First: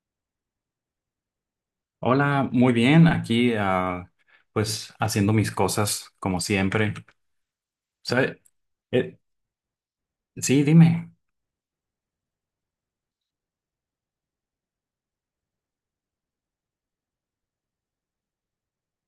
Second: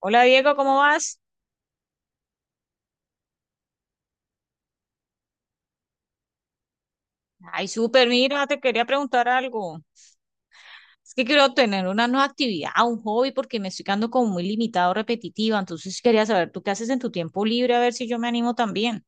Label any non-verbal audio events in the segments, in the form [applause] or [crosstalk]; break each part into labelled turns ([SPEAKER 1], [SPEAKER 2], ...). [SPEAKER 1] Hola Diego, ¿cómo vas?
[SPEAKER 2] Hola, muy bien, aquí pues haciendo mis cosas como siempre.
[SPEAKER 1] Ay, súper,
[SPEAKER 2] ¿Sabes?
[SPEAKER 1] mira, te quería preguntar algo.
[SPEAKER 2] Sí, dime.
[SPEAKER 1] Es que quiero tener una nueva actividad, un hobby, porque me estoy quedando como muy limitado, repetitiva. Entonces quería saber, ¿tú qué haces en tu tiempo libre? A ver si yo me animo también.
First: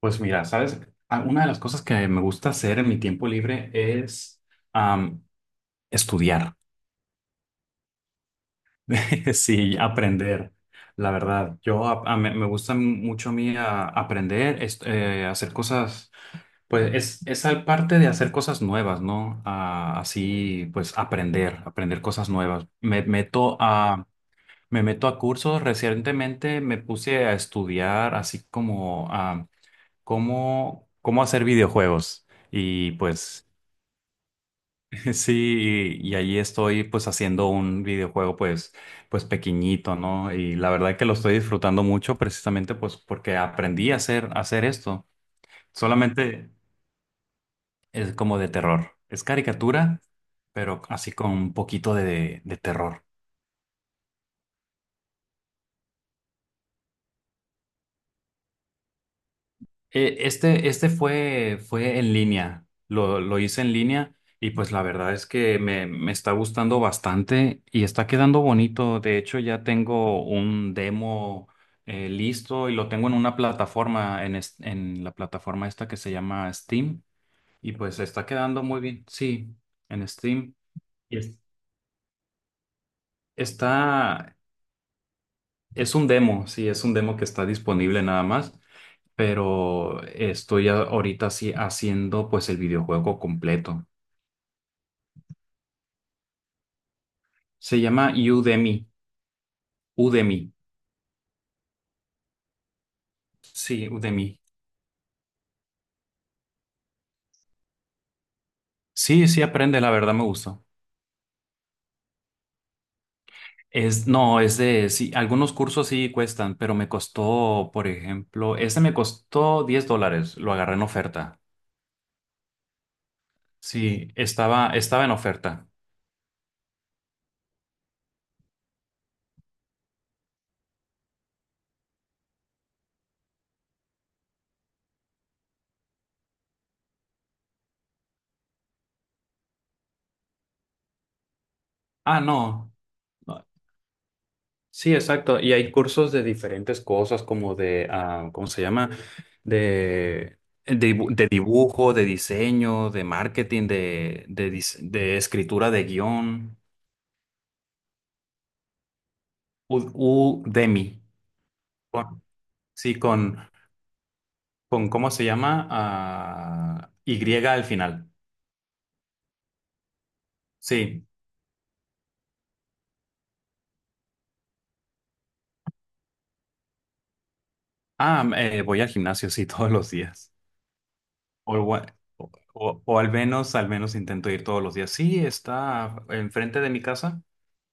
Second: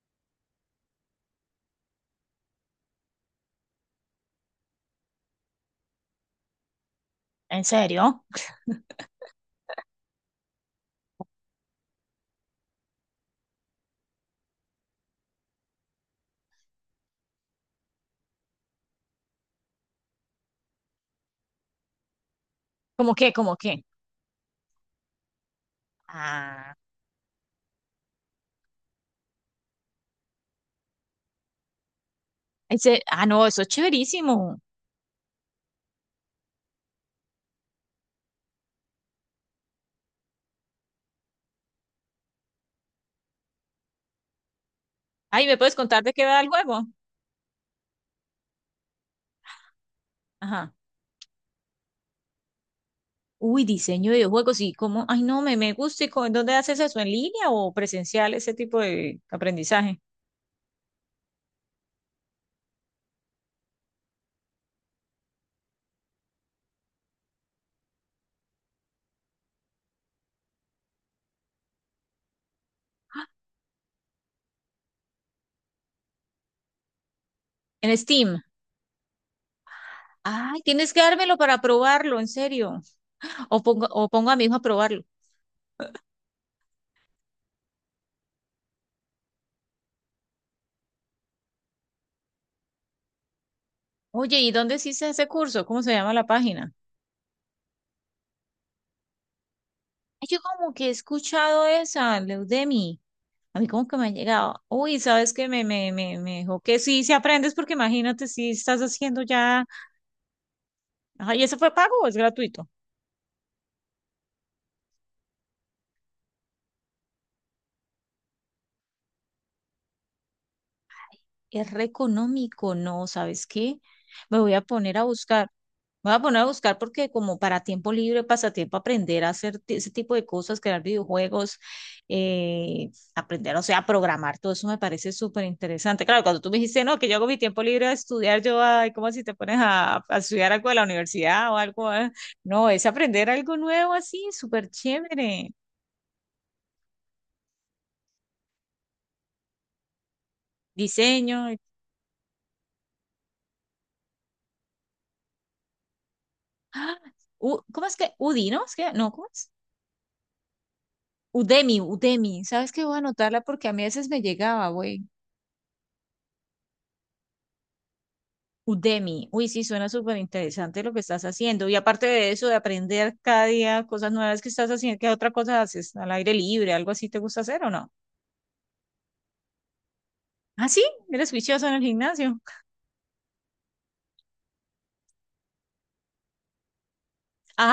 [SPEAKER 2] Pues mira, ¿sabes? Una de las cosas que me gusta hacer en mi tiempo libre es am, estudiar,
[SPEAKER 1] ¿En serio?
[SPEAKER 2] [laughs] sí, aprender, la verdad. Yo ap- a- me gusta mucho a mí aprender, hacer cosas, es al parte de hacer cosas nuevas, ¿no? Así, pues aprender cosas nuevas.
[SPEAKER 1] ¿Cómo qué? ¿Cómo qué?
[SPEAKER 2] Me meto a cursos. Recientemente
[SPEAKER 1] Ah,
[SPEAKER 2] me puse a estudiar así como cómo hacer videojuegos. Y
[SPEAKER 1] no,
[SPEAKER 2] pues
[SPEAKER 1] eso es chéverísimo.
[SPEAKER 2] [laughs] sí, y ahí estoy pues haciendo un videojuego, pues pequeñito, ¿no? Y la verdad que lo estoy disfrutando mucho precisamente pues porque aprendí a a hacer esto.
[SPEAKER 1] Ay, ¿me puedes contar de qué va el
[SPEAKER 2] Solamente
[SPEAKER 1] juego?
[SPEAKER 2] es como de terror. Es caricatura,
[SPEAKER 1] Ajá.
[SPEAKER 2] pero así con un poquito de terror.
[SPEAKER 1] Uy, diseño de videojuegos, ¿y cómo? Ay, no, me gusta. ¿Y cómo- en dónde haces eso? ¿En línea o presencial ese tipo de aprendizaje?
[SPEAKER 2] Este fue en línea, lo hice en línea y pues la verdad es que me está gustando bastante y está quedando bonito. De hecho, ya tengo un demo listo y lo tengo en una plataforma, en la plataforma esta que se llama Steam y
[SPEAKER 1] En
[SPEAKER 2] pues está
[SPEAKER 1] Steam.
[SPEAKER 2] quedando muy bien. Sí, en Steam.
[SPEAKER 1] Ay, tienes que
[SPEAKER 2] Y
[SPEAKER 1] dármelo
[SPEAKER 2] es-
[SPEAKER 1] para probarlo, en serio. O pongo
[SPEAKER 2] Está,
[SPEAKER 1] a mi hijo a probarlo.
[SPEAKER 2] es un demo, sí, es un demo que está disponible nada más, pero estoy ahorita sí haciendo pues el videojuego completo.
[SPEAKER 1] Oye, ¿y dónde hiciste ese curso? ¿Cómo se llama la página?
[SPEAKER 2] Se llama Udemy,
[SPEAKER 1] Ay, yo
[SPEAKER 2] Udemy.
[SPEAKER 1] como que he escuchado esa, Leudemi. A mí como
[SPEAKER 2] Sí,
[SPEAKER 1] que me ha
[SPEAKER 2] Udemy.
[SPEAKER 1] llegado. Uy, ¿sabes qué? Me dijo que sí, si aprendes, porque imagínate si estás haciendo
[SPEAKER 2] Sí, sí
[SPEAKER 1] ya.
[SPEAKER 2] aprende, la verdad me gustó.
[SPEAKER 1] Ay, ¿eso fue pago o es gratuito?
[SPEAKER 2] Es, no, es de, Sí, algunos cursos sí cuestan, pero me costó, por ejemplo, este me costó 10 dólares, lo agarré en oferta.
[SPEAKER 1] Es re económico, ¿no? ¿Sabes qué?
[SPEAKER 2] Sí,
[SPEAKER 1] Me voy a poner a
[SPEAKER 2] estaba en
[SPEAKER 1] buscar.
[SPEAKER 2] oferta.
[SPEAKER 1] Voy a poner a buscar porque como para tiempo libre, pasatiempo, aprender a hacer ese tipo de cosas, crear videojuegos, eh, aprender, o sea, a programar, todo eso me parece súper interesante. Claro, cuando tú me dijiste, no, que yo hago mi tiempo libre a estudiar, yo, ay, ¿cómo si te pones a estudiar algo de la universidad o algo, eh?
[SPEAKER 2] Ah,
[SPEAKER 1] No,
[SPEAKER 2] no.
[SPEAKER 1] es aprender
[SPEAKER 2] No,
[SPEAKER 1] algo nuevo así, súper
[SPEAKER 2] sí, exacto.
[SPEAKER 1] chévere.
[SPEAKER 2] Y hay cursos de diferentes cosas, como de ¿cómo se llama? De, de
[SPEAKER 1] Diseño.
[SPEAKER 2] dibujo, de diseño, de marketing, de escritura de guión.
[SPEAKER 1] ¡Ah! ¿Cómo es que? Udino, ¿no? ¿Es que? No, ¿cómo es?
[SPEAKER 2] U- Udemy.
[SPEAKER 1] Udemy,
[SPEAKER 2] Con-
[SPEAKER 1] Udemy. ¿Sabes qué? Voy a
[SPEAKER 2] sí, con,
[SPEAKER 1] anotarla porque a mí a veces me llegaba, güey.
[SPEAKER 2] ¿Cómo se llama? Y al final.
[SPEAKER 1] Udemy. Uy, sí, suena súper interesante lo que
[SPEAKER 2] Sí.
[SPEAKER 1] estás haciendo. Y aparte de eso, de aprender cada día cosas nuevas que estás haciendo, ¿qué otra cosa haces? ¿Al aire libre? ¿Algo así te gusta hacer o no?
[SPEAKER 2] Voy al gimnasio, sí, [laughs] todos los días.
[SPEAKER 1] Ah, sí, eres
[SPEAKER 2] O,
[SPEAKER 1] juicioso en el
[SPEAKER 2] igua-
[SPEAKER 1] gimnasio. [laughs]
[SPEAKER 2] o- O al menos intento ir todos los días. Sí, está enfrente de mi casa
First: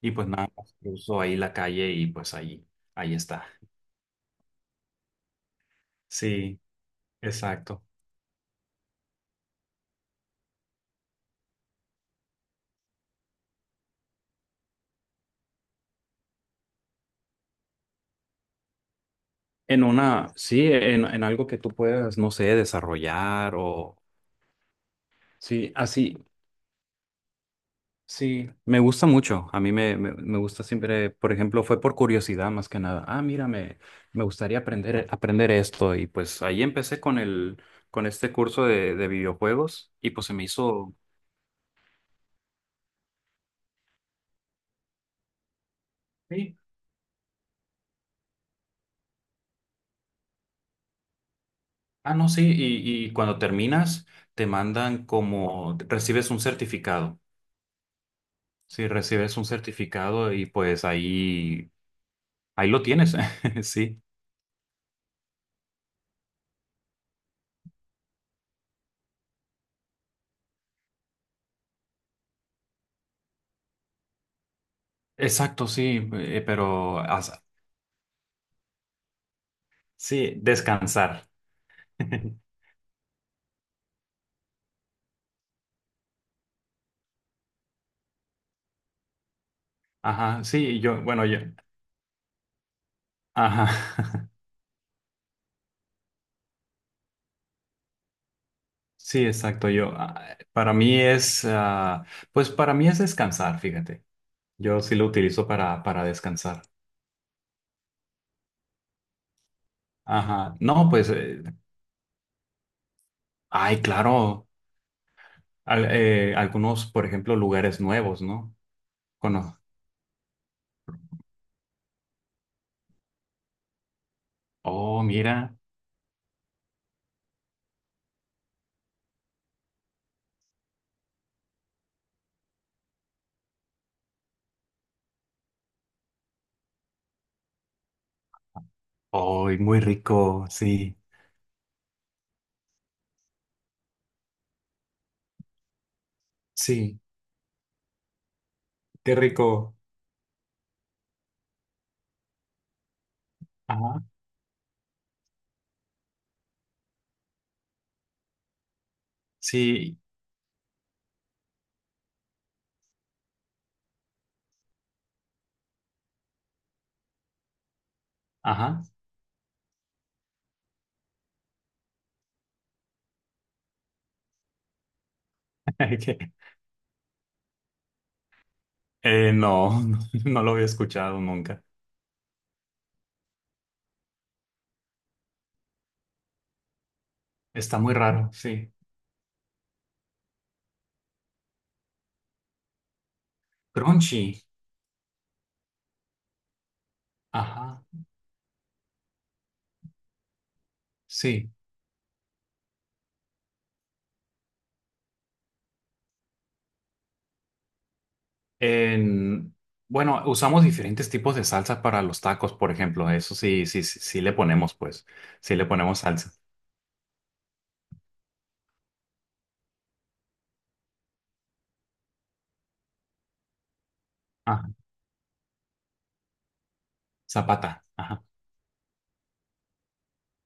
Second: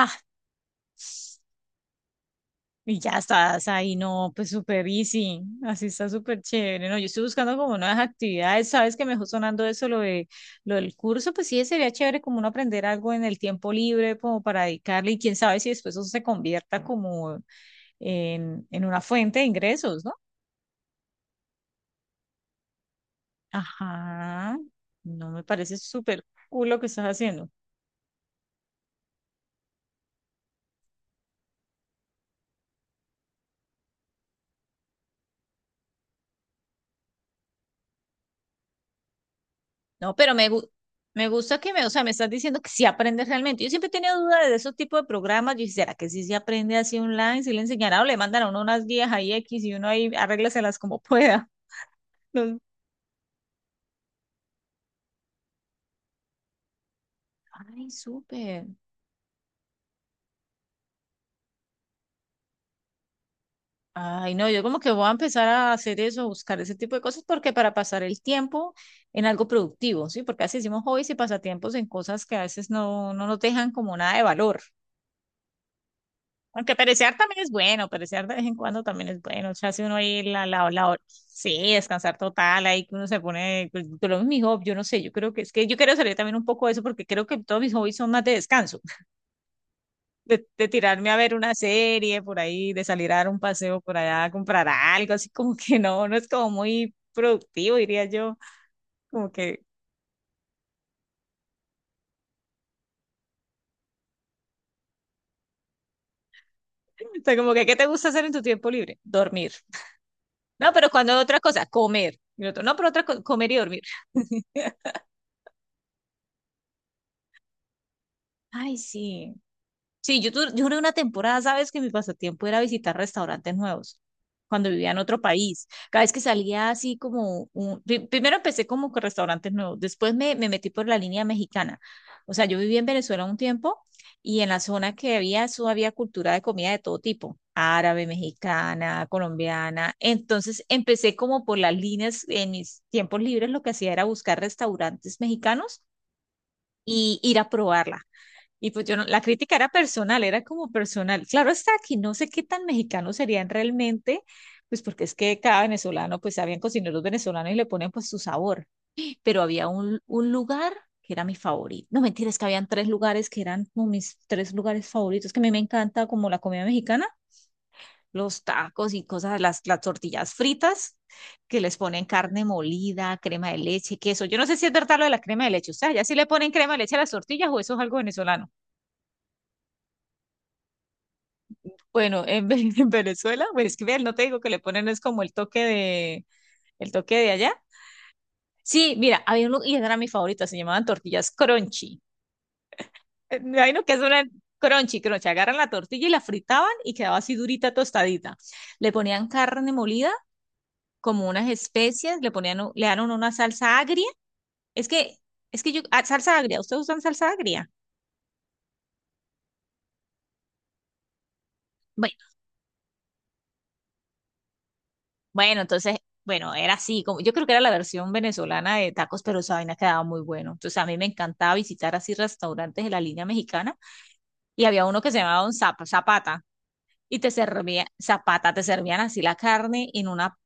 [SPEAKER 2] y pues nada, más cruzo ahí la calle y pues ahí,
[SPEAKER 1] y
[SPEAKER 2] ahí
[SPEAKER 1] ya
[SPEAKER 2] está.
[SPEAKER 1] estás ahí, no, pues súper easy. Así está súper
[SPEAKER 2] Sí,
[SPEAKER 1] chévere. No, yo estoy buscando como
[SPEAKER 2] exacto.
[SPEAKER 1] nuevas actividades. Sabes que me dejó sonando lo del curso, pues sí, sería chévere como uno aprender algo en el tiempo libre, como para dedicarle, y quién sabe si después eso se convierta como en una fuente de
[SPEAKER 2] En
[SPEAKER 1] ingresos, ¿no?
[SPEAKER 2] una, sí, en algo que tú puedas, no sé, desarrollar o…
[SPEAKER 1] Ajá, no me
[SPEAKER 2] Sí,
[SPEAKER 1] parece
[SPEAKER 2] así.
[SPEAKER 1] súper cool lo que estás haciendo.
[SPEAKER 2] Sí, me gusta mucho. A mí me, me, Me gusta siempre, por ejemplo, fue por curiosidad más que nada. Me gustaría aprender esto. Y pues ahí empecé con este curso de videojuegos y
[SPEAKER 1] No,
[SPEAKER 2] pues
[SPEAKER 1] pero
[SPEAKER 2] se me hizo…
[SPEAKER 1] me gusta que me, o sea, me estás diciendo que sí aprendes realmente. Yo siempre he tenido dudas de esos tipos de programas. Yo dije, ¿será que sí se
[SPEAKER 2] Sí.
[SPEAKER 1] aprende así online? ¿Si le enseñará o le mandan a uno unas guías ahí X y uno ahí arréglaselas como pueda? [laughs]
[SPEAKER 2] No, sí.
[SPEAKER 1] No.
[SPEAKER 2] Y cuando terminas, te mandan como, recibes un certificado.
[SPEAKER 1] Ay, súper.
[SPEAKER 2] Sí, recibes un certificado y pues ahí, ahí lo tienes. [laughs] Sí.
[SPEAKER 1] Ay, no, yo como que voy a empezar a hacer eso, buscar ese tipo de cosas, porque para pasar el tiempo en algo productivo, ¿sí? Porque así hicimos hobbies y pasatiempos en cosas que a veces no nos dejan como nada de valor.
[SPEAKER 2] Exacto, sí.
[SPEAKER 1] Aunque perecear también es bueno, perecear de vez en cuando también es bueno. O sea, si uno ahí
[SPEAKER 2] Sí,
[SPEAKER 1] la,
[SPEAKER 2] descansar.
[SPEAKER 1] sí, descansar
[SPEAKER 2] [laughs]
[SPEAKER 1] total, ahí que uno se pone, pues, por lo menos mi hobby, yo no sé, yo creo que es que yo quiero salir también un poco de eso porque creo que todos mis hobbies son más de descanso, [laughs]
[SPEAKER 2] Ajá,
[SPEAKER 1] de tirarme a
[SPEAKER 2] bueno,
[SPEAKER 1] ver una serie por ahí, de salir a dar un
[SPEAKER 2] ajá,
[SPEAKER 1] paseo por allá, a comprar algo, así como que no, no es como muy productivo, diría yo,
[SPEAKER 2] [laughs] sí,
[SPEAKER 1] como que,
[SPEAKER 2] exacto, para mí es, pues para mí es descansar, fíjate, yo sí lo utilizo para descansar,
[SPEAKER 1] o sea, como que, ¿qué te gusta hacer en tu tiempo libre? Dormir.
[SPEAKER 2] ajá,
[SPEAKER 1] No, pero
[SPEAKER 2] no, pues,
[SPEAKER 1] cuando otra cosa, comer. Y otro, no, pero otra cosa, comer y
[SPEAKER 2] ay,
[SPEAKER 1] dormir.
[SPEAKER 2] claro,
[SPEAKER 1] [laughs]
[SPEAKER 2] algunos, por ejemplo, lugares nuevos, ¿no?
[SPEAKER 1] Ay, sí.
[SPEAKER 2] Cono-
[SPEAKER 1] Sí, yo duré una temporada, ¿sabes? Que mi pasatiempo era visitar restaurantes nuevos cuando vivía en
[SPEAKER 2] oh,
[SPEAKER 1] otro
[SPEAKER 2] mira,
[SPEAKER 1] país. Cada vez que salía así como un... Primero empecé como con restaurantes nuevos, después me metí por la línea mexicana. O sea, yo viví en Venezuela un tiempo y en la zona que había, eso había cultura de comida de todo tipo, árabe, mexicana,
[SPEAKER 2] ay, muy
[SPEAKER 1] colombiana.
[SPEAKER 2] rico,
[SPEAKER 1] Entonces
[SPEAKER 2] sí,
[SPEAKER 1] empecé como por las líneas, en mis tiempos libres lo que hacía era buscar restaurantes mexicanos
[SPEAKER 2] sí,
[SPEAKER 1] y ir a probarla, y pues yo no,
[SPEAKER 2] qué
[SPEAKER 1] la crítica era
[SPEAKER 2] rico,
[SPEAKER 1] personal, era como personal. Claro está aquí, no sé qué tan mexicanos serían
[SPEAKER 2] ajá,
[SPEAKER 1] realmente, pues porque es que cada venezolano, pues habían cocineros venezolanos y le ponen pues su sabor. Pero había
[SPEAKER 2] sí,
[SPEAKER 1] un lugar que era mi favorito. No mentira, es que habían tres lugares que eran como mis tres lugares favoritos, que a mí me encanta como la comida mexicana, los
[SPEAKER 2] ajá,
[SPEAKER 1] tacos y cosas, las tortillas fritas, que les ponen carne molida, crema de leche, queso. Yo no sé si es verdad lo de la crema de leche, o sea, ya sí le
[SPEAKER 2] [laughs]
[SPEAKER 1] ponen crema de leche a las tortillas o eso es algo venezolano.
[SPEAKER 2] No, [laughs] no lo había escuchado nunca,
[SPEAKER 1] Bueno, [laughs] en Venezuela, pues es que ver, no te digo que le ponen es como el toque de allá.
[SPEAKER 2] está muy raro, sí.
[SPEAKER 1] Sí, mira, había uno, y esa era mi favorita, se llamaban tortillas crunchy. Me imagino que es una
[SPEAKER 2] Crunchy.
[SPEAKER 1] crunchy, crunchy. Agarran la tortilla y la fritaban y quedaba así durita,
[SPEAKER 2] Ajá,
[SPEAKER 1] tostadita. Le ponían carne molida, como unas
[SPEAKER 2] sí.
[SPEAKER 1] especias, le ponían, le dan una salsa agria. Es que, es que yo, salsa agria, ¿ustedes usan salsa agria?
[SPEAKER 2] En, bueno, usamos diferentes tipos de salsas para
[SPEAKER 1] Bueno,
[SPEAKER 2] los tacos, por ejemplo. Eso sí, sí le ponemos, pues, sí
[SPEAKER 1] Bueno,
[SPEAKER 2] le
[SPEAKER 1] entonces,
[SPEAKER 2] ponemos salsa.
[SPEAKER 1] bueno, era así, como, yo creo que era la versión venezolana de tacos, pero esa vaina quedaba muy bueno. Entonces, a mí me encantaba visitar así restaurantes de la línea mexicana y
[SPEAKER 2] Ajá,
[SPEAKER 1] había uno que se llamaba un Zapata y te
[SPEAKER 2] zapata.
[SPEAKER 1] servía,
[SPEAKER 2] Ajá.
[SPEAKER 1] Zapata, te servían así la carne en una,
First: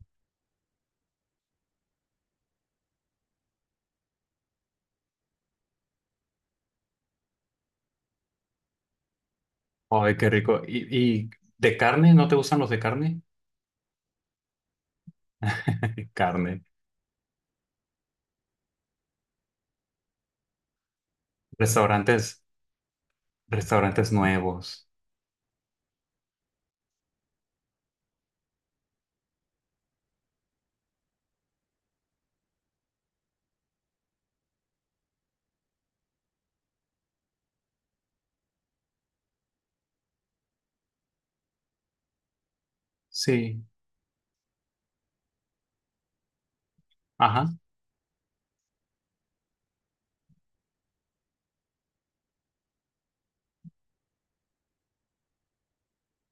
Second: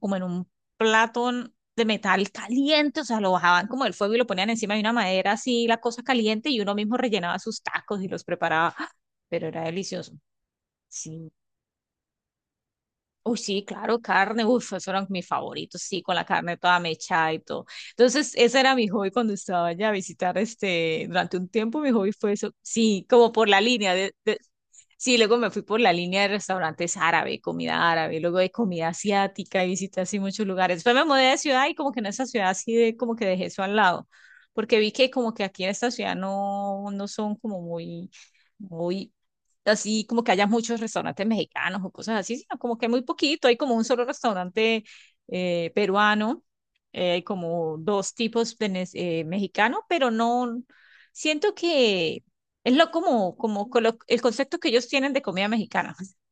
[SPEAKER 1] como en un plato de metal caliente, o sea, lo bajaban como del fuego y lo ponían encima de una madera así, la cosa caliente y uno mismo rellenaba sus tacos y los preparaba, ¡ah, pero era delicioso!
[SPEAKER 2] Ay, qué rico. ¿Y
[SPEAKER 1] Sí,
[SPEAKER 2] de carne? ¿No te gustan los de carne?
[SPEAKER 1] uy, sí, claro, carne, uf, eso eran mis favoritos, sí,
[SPEAKER 2] [laughs]
[SPEAKER 1] con la carne
[SPEAKER 2] Carne.
[SPEAKER 1] toda mechada y todo. Entonces, ese era mi hobby cuando estaba allá a visitar, este, durante un tiempo mi hobby fue
[SPEAKER 2] Restaurantes,
[SPEAKER 1] eso, sí, como por la línea
[SPEAKER 2] restaurantes nuevos.
[SPEAKER 1] sí, luego me fui por la línea de restaurantes árabe, comida árabe, luego de comida asiática y visité así muchos lugares. Después me mudé de ciudad y como que en esa ciudad así de, como que dejé eso al lado, porque vi que como que aquí en esta ciudad no, no son como muy... Muy, así como que haya muchos restaurantes mexicanos o cosas así, sino como que muy poquito, hay
[SPEAKER 2] Sí.
[SPEAKER 1] como un solo restaurante peruano, hay
[SPEAKER 2] Ajá.
[SPEAKER 1] como dos tipos mexicanos, pero no, siento que es lo como, como el concepto que ellos tienen de comida mexicana. [laughs]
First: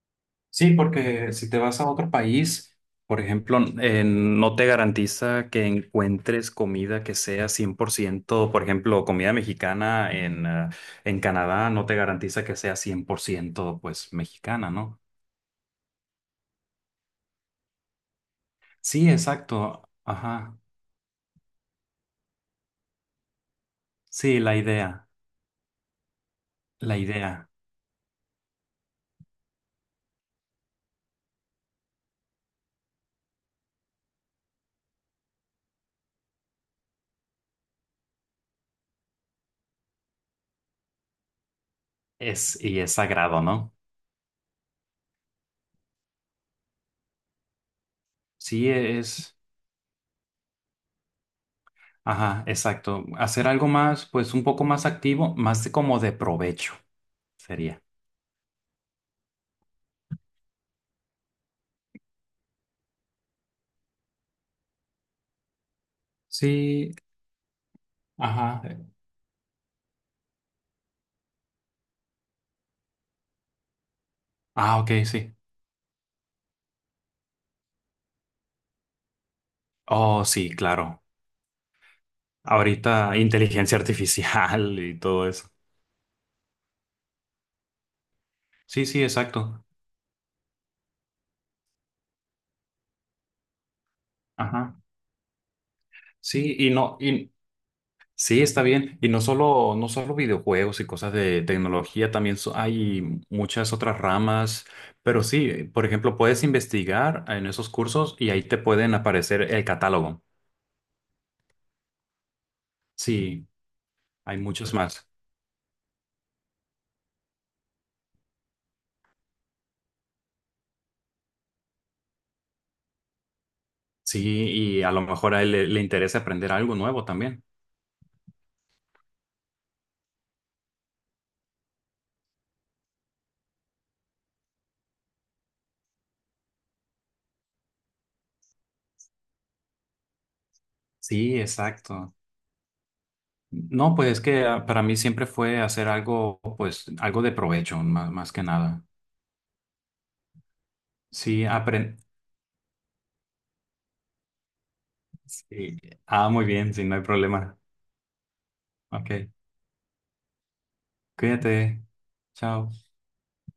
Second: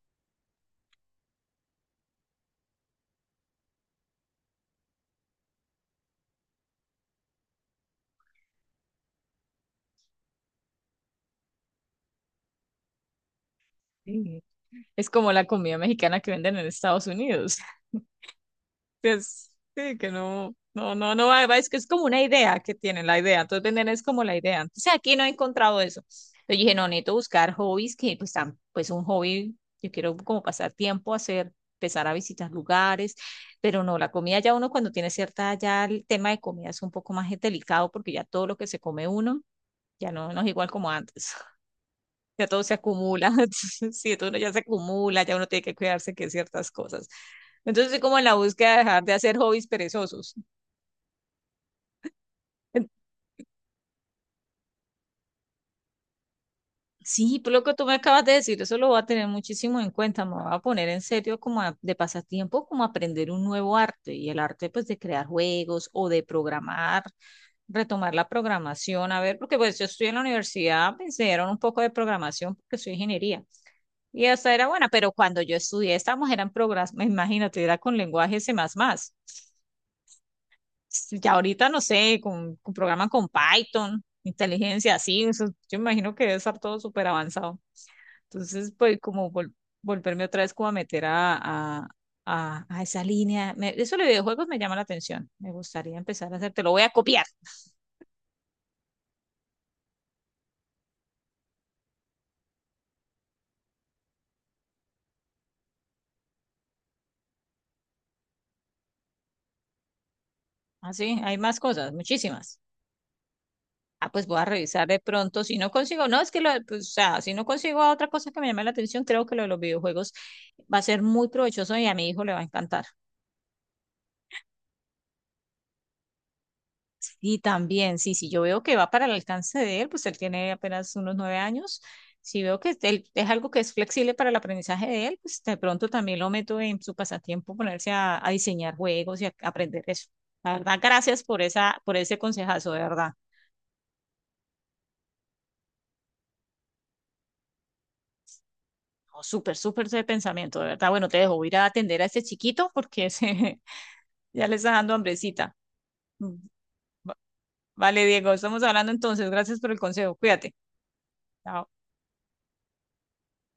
[SPEAKER 2] Sí, porque si te vas a otro país, por ejemplo, no te garantiza que encuentres comida que sea 100%, por ejemplo, comida mexicana en Canadá no te garantiza que sea 100% pues
[SPEAKER 1] Sí.
[SPEAKER 2] mexicana, ¿no?
[SPEAKER 1] Es como la comida mexicana que venden en Estados Unidos.
[SPEAKER 2] Sí,
[SPEAKER 1] Es,
[SPEAKER 2] exacto.
[SPEAKER 1] sí, que
[SPEAKER 2] Ajá.
[SPEAKER 1] no, va, va, es que es como una idea que tienen, la idea, entonces venden es como la
[SPEAKER 2] Sí,
[SPEAKER 1] idea. Entonces aquí no he encontrado eso. Yo dije, no,
[SPEAKER 2] la
[SPEAKER 1] necesito
[SPEAKER 2] idea
[SPEAKER 1] buscar hobbies que pues, tan, pues un hobby, yo quiero como pasar tiempo, hacer, empezar a visitar lugares, pero no, la comida ya uno cuando tiene cierta, ya el tema de comida es un poco más delicado porque ya todo lo que se come uno ya no, no es igual como antes, ya
[SPEAKER 2] es
[SPEAKER 1] todo se
[SPEAKER 2] y es
[SPEAKER 1] acumula,
[SPEAKER 2] sagrado, ¿no?
[SPEAKER 1] [laughs] entonces sí, todo ya se acumula, ya uno tiene que cuidarse que ciertas cosas. Entonces estoy como en la
[SPEAKER 2] Sí,
[SPEAKER 1] búsqueda de dejar de hacer
[SPEAKER 2] es,
[SPEAKER 1] hobbies perezosos.
[SPEAKER 2] ajá,
[SPEAKER 1] En-
[SPEAKER 2] exacto. Hacer algo más, pues un poco más activo, más de como de provecho
[SPEAKER 1] Sí, por lo que
[SPEAKER 2] sería.
[SPEAKER 1] tú me acabas de decir, eso lo voy a tener muchísimo en cuenta, me voy a poner en serio como de pasatiempo, como aprender un nuevo arte y el arte pues de crear juegos o de
[SPEAKER 2] Sí,
[SPEAKER 1] programar, retomar la
[SPEAKER 2] ajá.
[SPEAKER 1] programación, a ver, porque pues yo estoy en la universidad, me enseñaron un poco de programación porque soy ingeniería. Y esa era
[SPEAKER 2] Ah,
[SPEAKER 1] buena,
[SPEAKER 2] ok,
[SPEAKER 1] pero
[SPEAKER 2] sí.
[SPEAKER 1] cuando yo estudié, estábamos, eran programas, imagínate, era con lenguaje C++.
[SPEAKER 2] Oh, sí, claro.
[SPEAKER 1] Ya ahorita no sé, con programas
[SPEAKER 2] Ahorita
[SPEAKER 1] con
[SPEAKER 2] inteligencia [laughs]
[SPEAKER 1] Python,
[SPEAKER 2] artificial
[SPEAKER 1] inteligencia,
[SPEAKER 2] y
[SPEAKER 1] así,
[SPEAKER 2] todo
[SPEAKER 1] eso,
[SPEAKER 2] eso.
[SPEAKER 1] yo imagino que debe estar todo súper avanzado. Entonces,
[SPEAKER 2] Sí,
[SPEAKER 1] pues
[SPEAKER 2] sí,
[SPEAKER 1] como
[SPEAKER 2] exacto.
[SPEAKER 1] volverme otra vez como a meter a esa línea. Eso de videojuegos me llama
[SPEAKER 2] Ajá.
[SPEAKER 1] la atención, me gustaría empezar a hacer,
[SPEAKER 2] Sí,
[SPEAKER 1] te lo
[SPEAKER 2] y
[SPEAKER 1] voy a
[SPEAKER 2] no,
[SPEAKER 1] copiar.
[SPEAKER 2] Y sí, está bien. No solo videojuegos y cosas de tecnología, también hay muchas otras ramas. Pero sí, por ejemplo, puedes investigar en esos cursos y ahí te pueden aparecer el catálogo.
[SPEAKER 1] Así, hay más cosas, muchísimas.
[SPEAKER 2] Sí,
[SPEAKER 1] Ah, pues voy
[SPEAKER 2] hay
[SPEAKER 1] a
[SPEAKER 2] muchos
[SPEAKER 1] revisar de
[SPEAKER 2] más.
[SPEAKER 1] pronto. Si no consigo, no, es que lo, pues, o sea, si no consigo otra cosa que me llame la atención, creo que lo de los videojuegos va a ser muy provechoso y a mi hijo le va a encantar.
[SPEAKER 2] Sí, y a lo mejor a él le interesa aprender algo nuevo
[SPEAKER 1] Y
[SPEAKER 2] también.
[SPEAKER 1] también, sí, sí, yo veo que va para el alcance de él, pues él tiene apenas unos 9 años. Si veo que él, es algo que es flexible para el aprendizaje de él, pues de pronto también lo meto en su pasatiempo, ponerse a diseñar juegos y a aprender eso. La verdad, gracias
[SPEAKER 2] Sí,
[SPEAKER 1] por esa, por
[SPEAKER 2] exacto.
[SPEAKER 1] ese consejazo, de verdad.
[SPEAKER 2] No, pues es que para mí siempre fue hacer algo, pues algo de provecho, más, más que nada.
[SPEAKER 1] No, súper, súper ese pensamiento, de verdad. Bueno, te dejo,
[SPEAKER 2] Sí,
[SPEAKER 1] voy a ir a
[SPEAKER 2] aprende.
[SPEAKER 1] atender a este chiquito porque [laughs] se ya le está dando hambrecita.
[SPEAKER 2] Ah,
[SPEAKER 1] Mm,
[SPEAKER 2] muy bien, sí, no hay problema.
[SPEAKER 1] vale, Diego, estamos hablando
[SPEAKER 2] Ok,
[SPEAKER 1] entonces. Gracias por el consejo. Cuídate. Chao.
[SPEAKER 2] cuídate. Chao.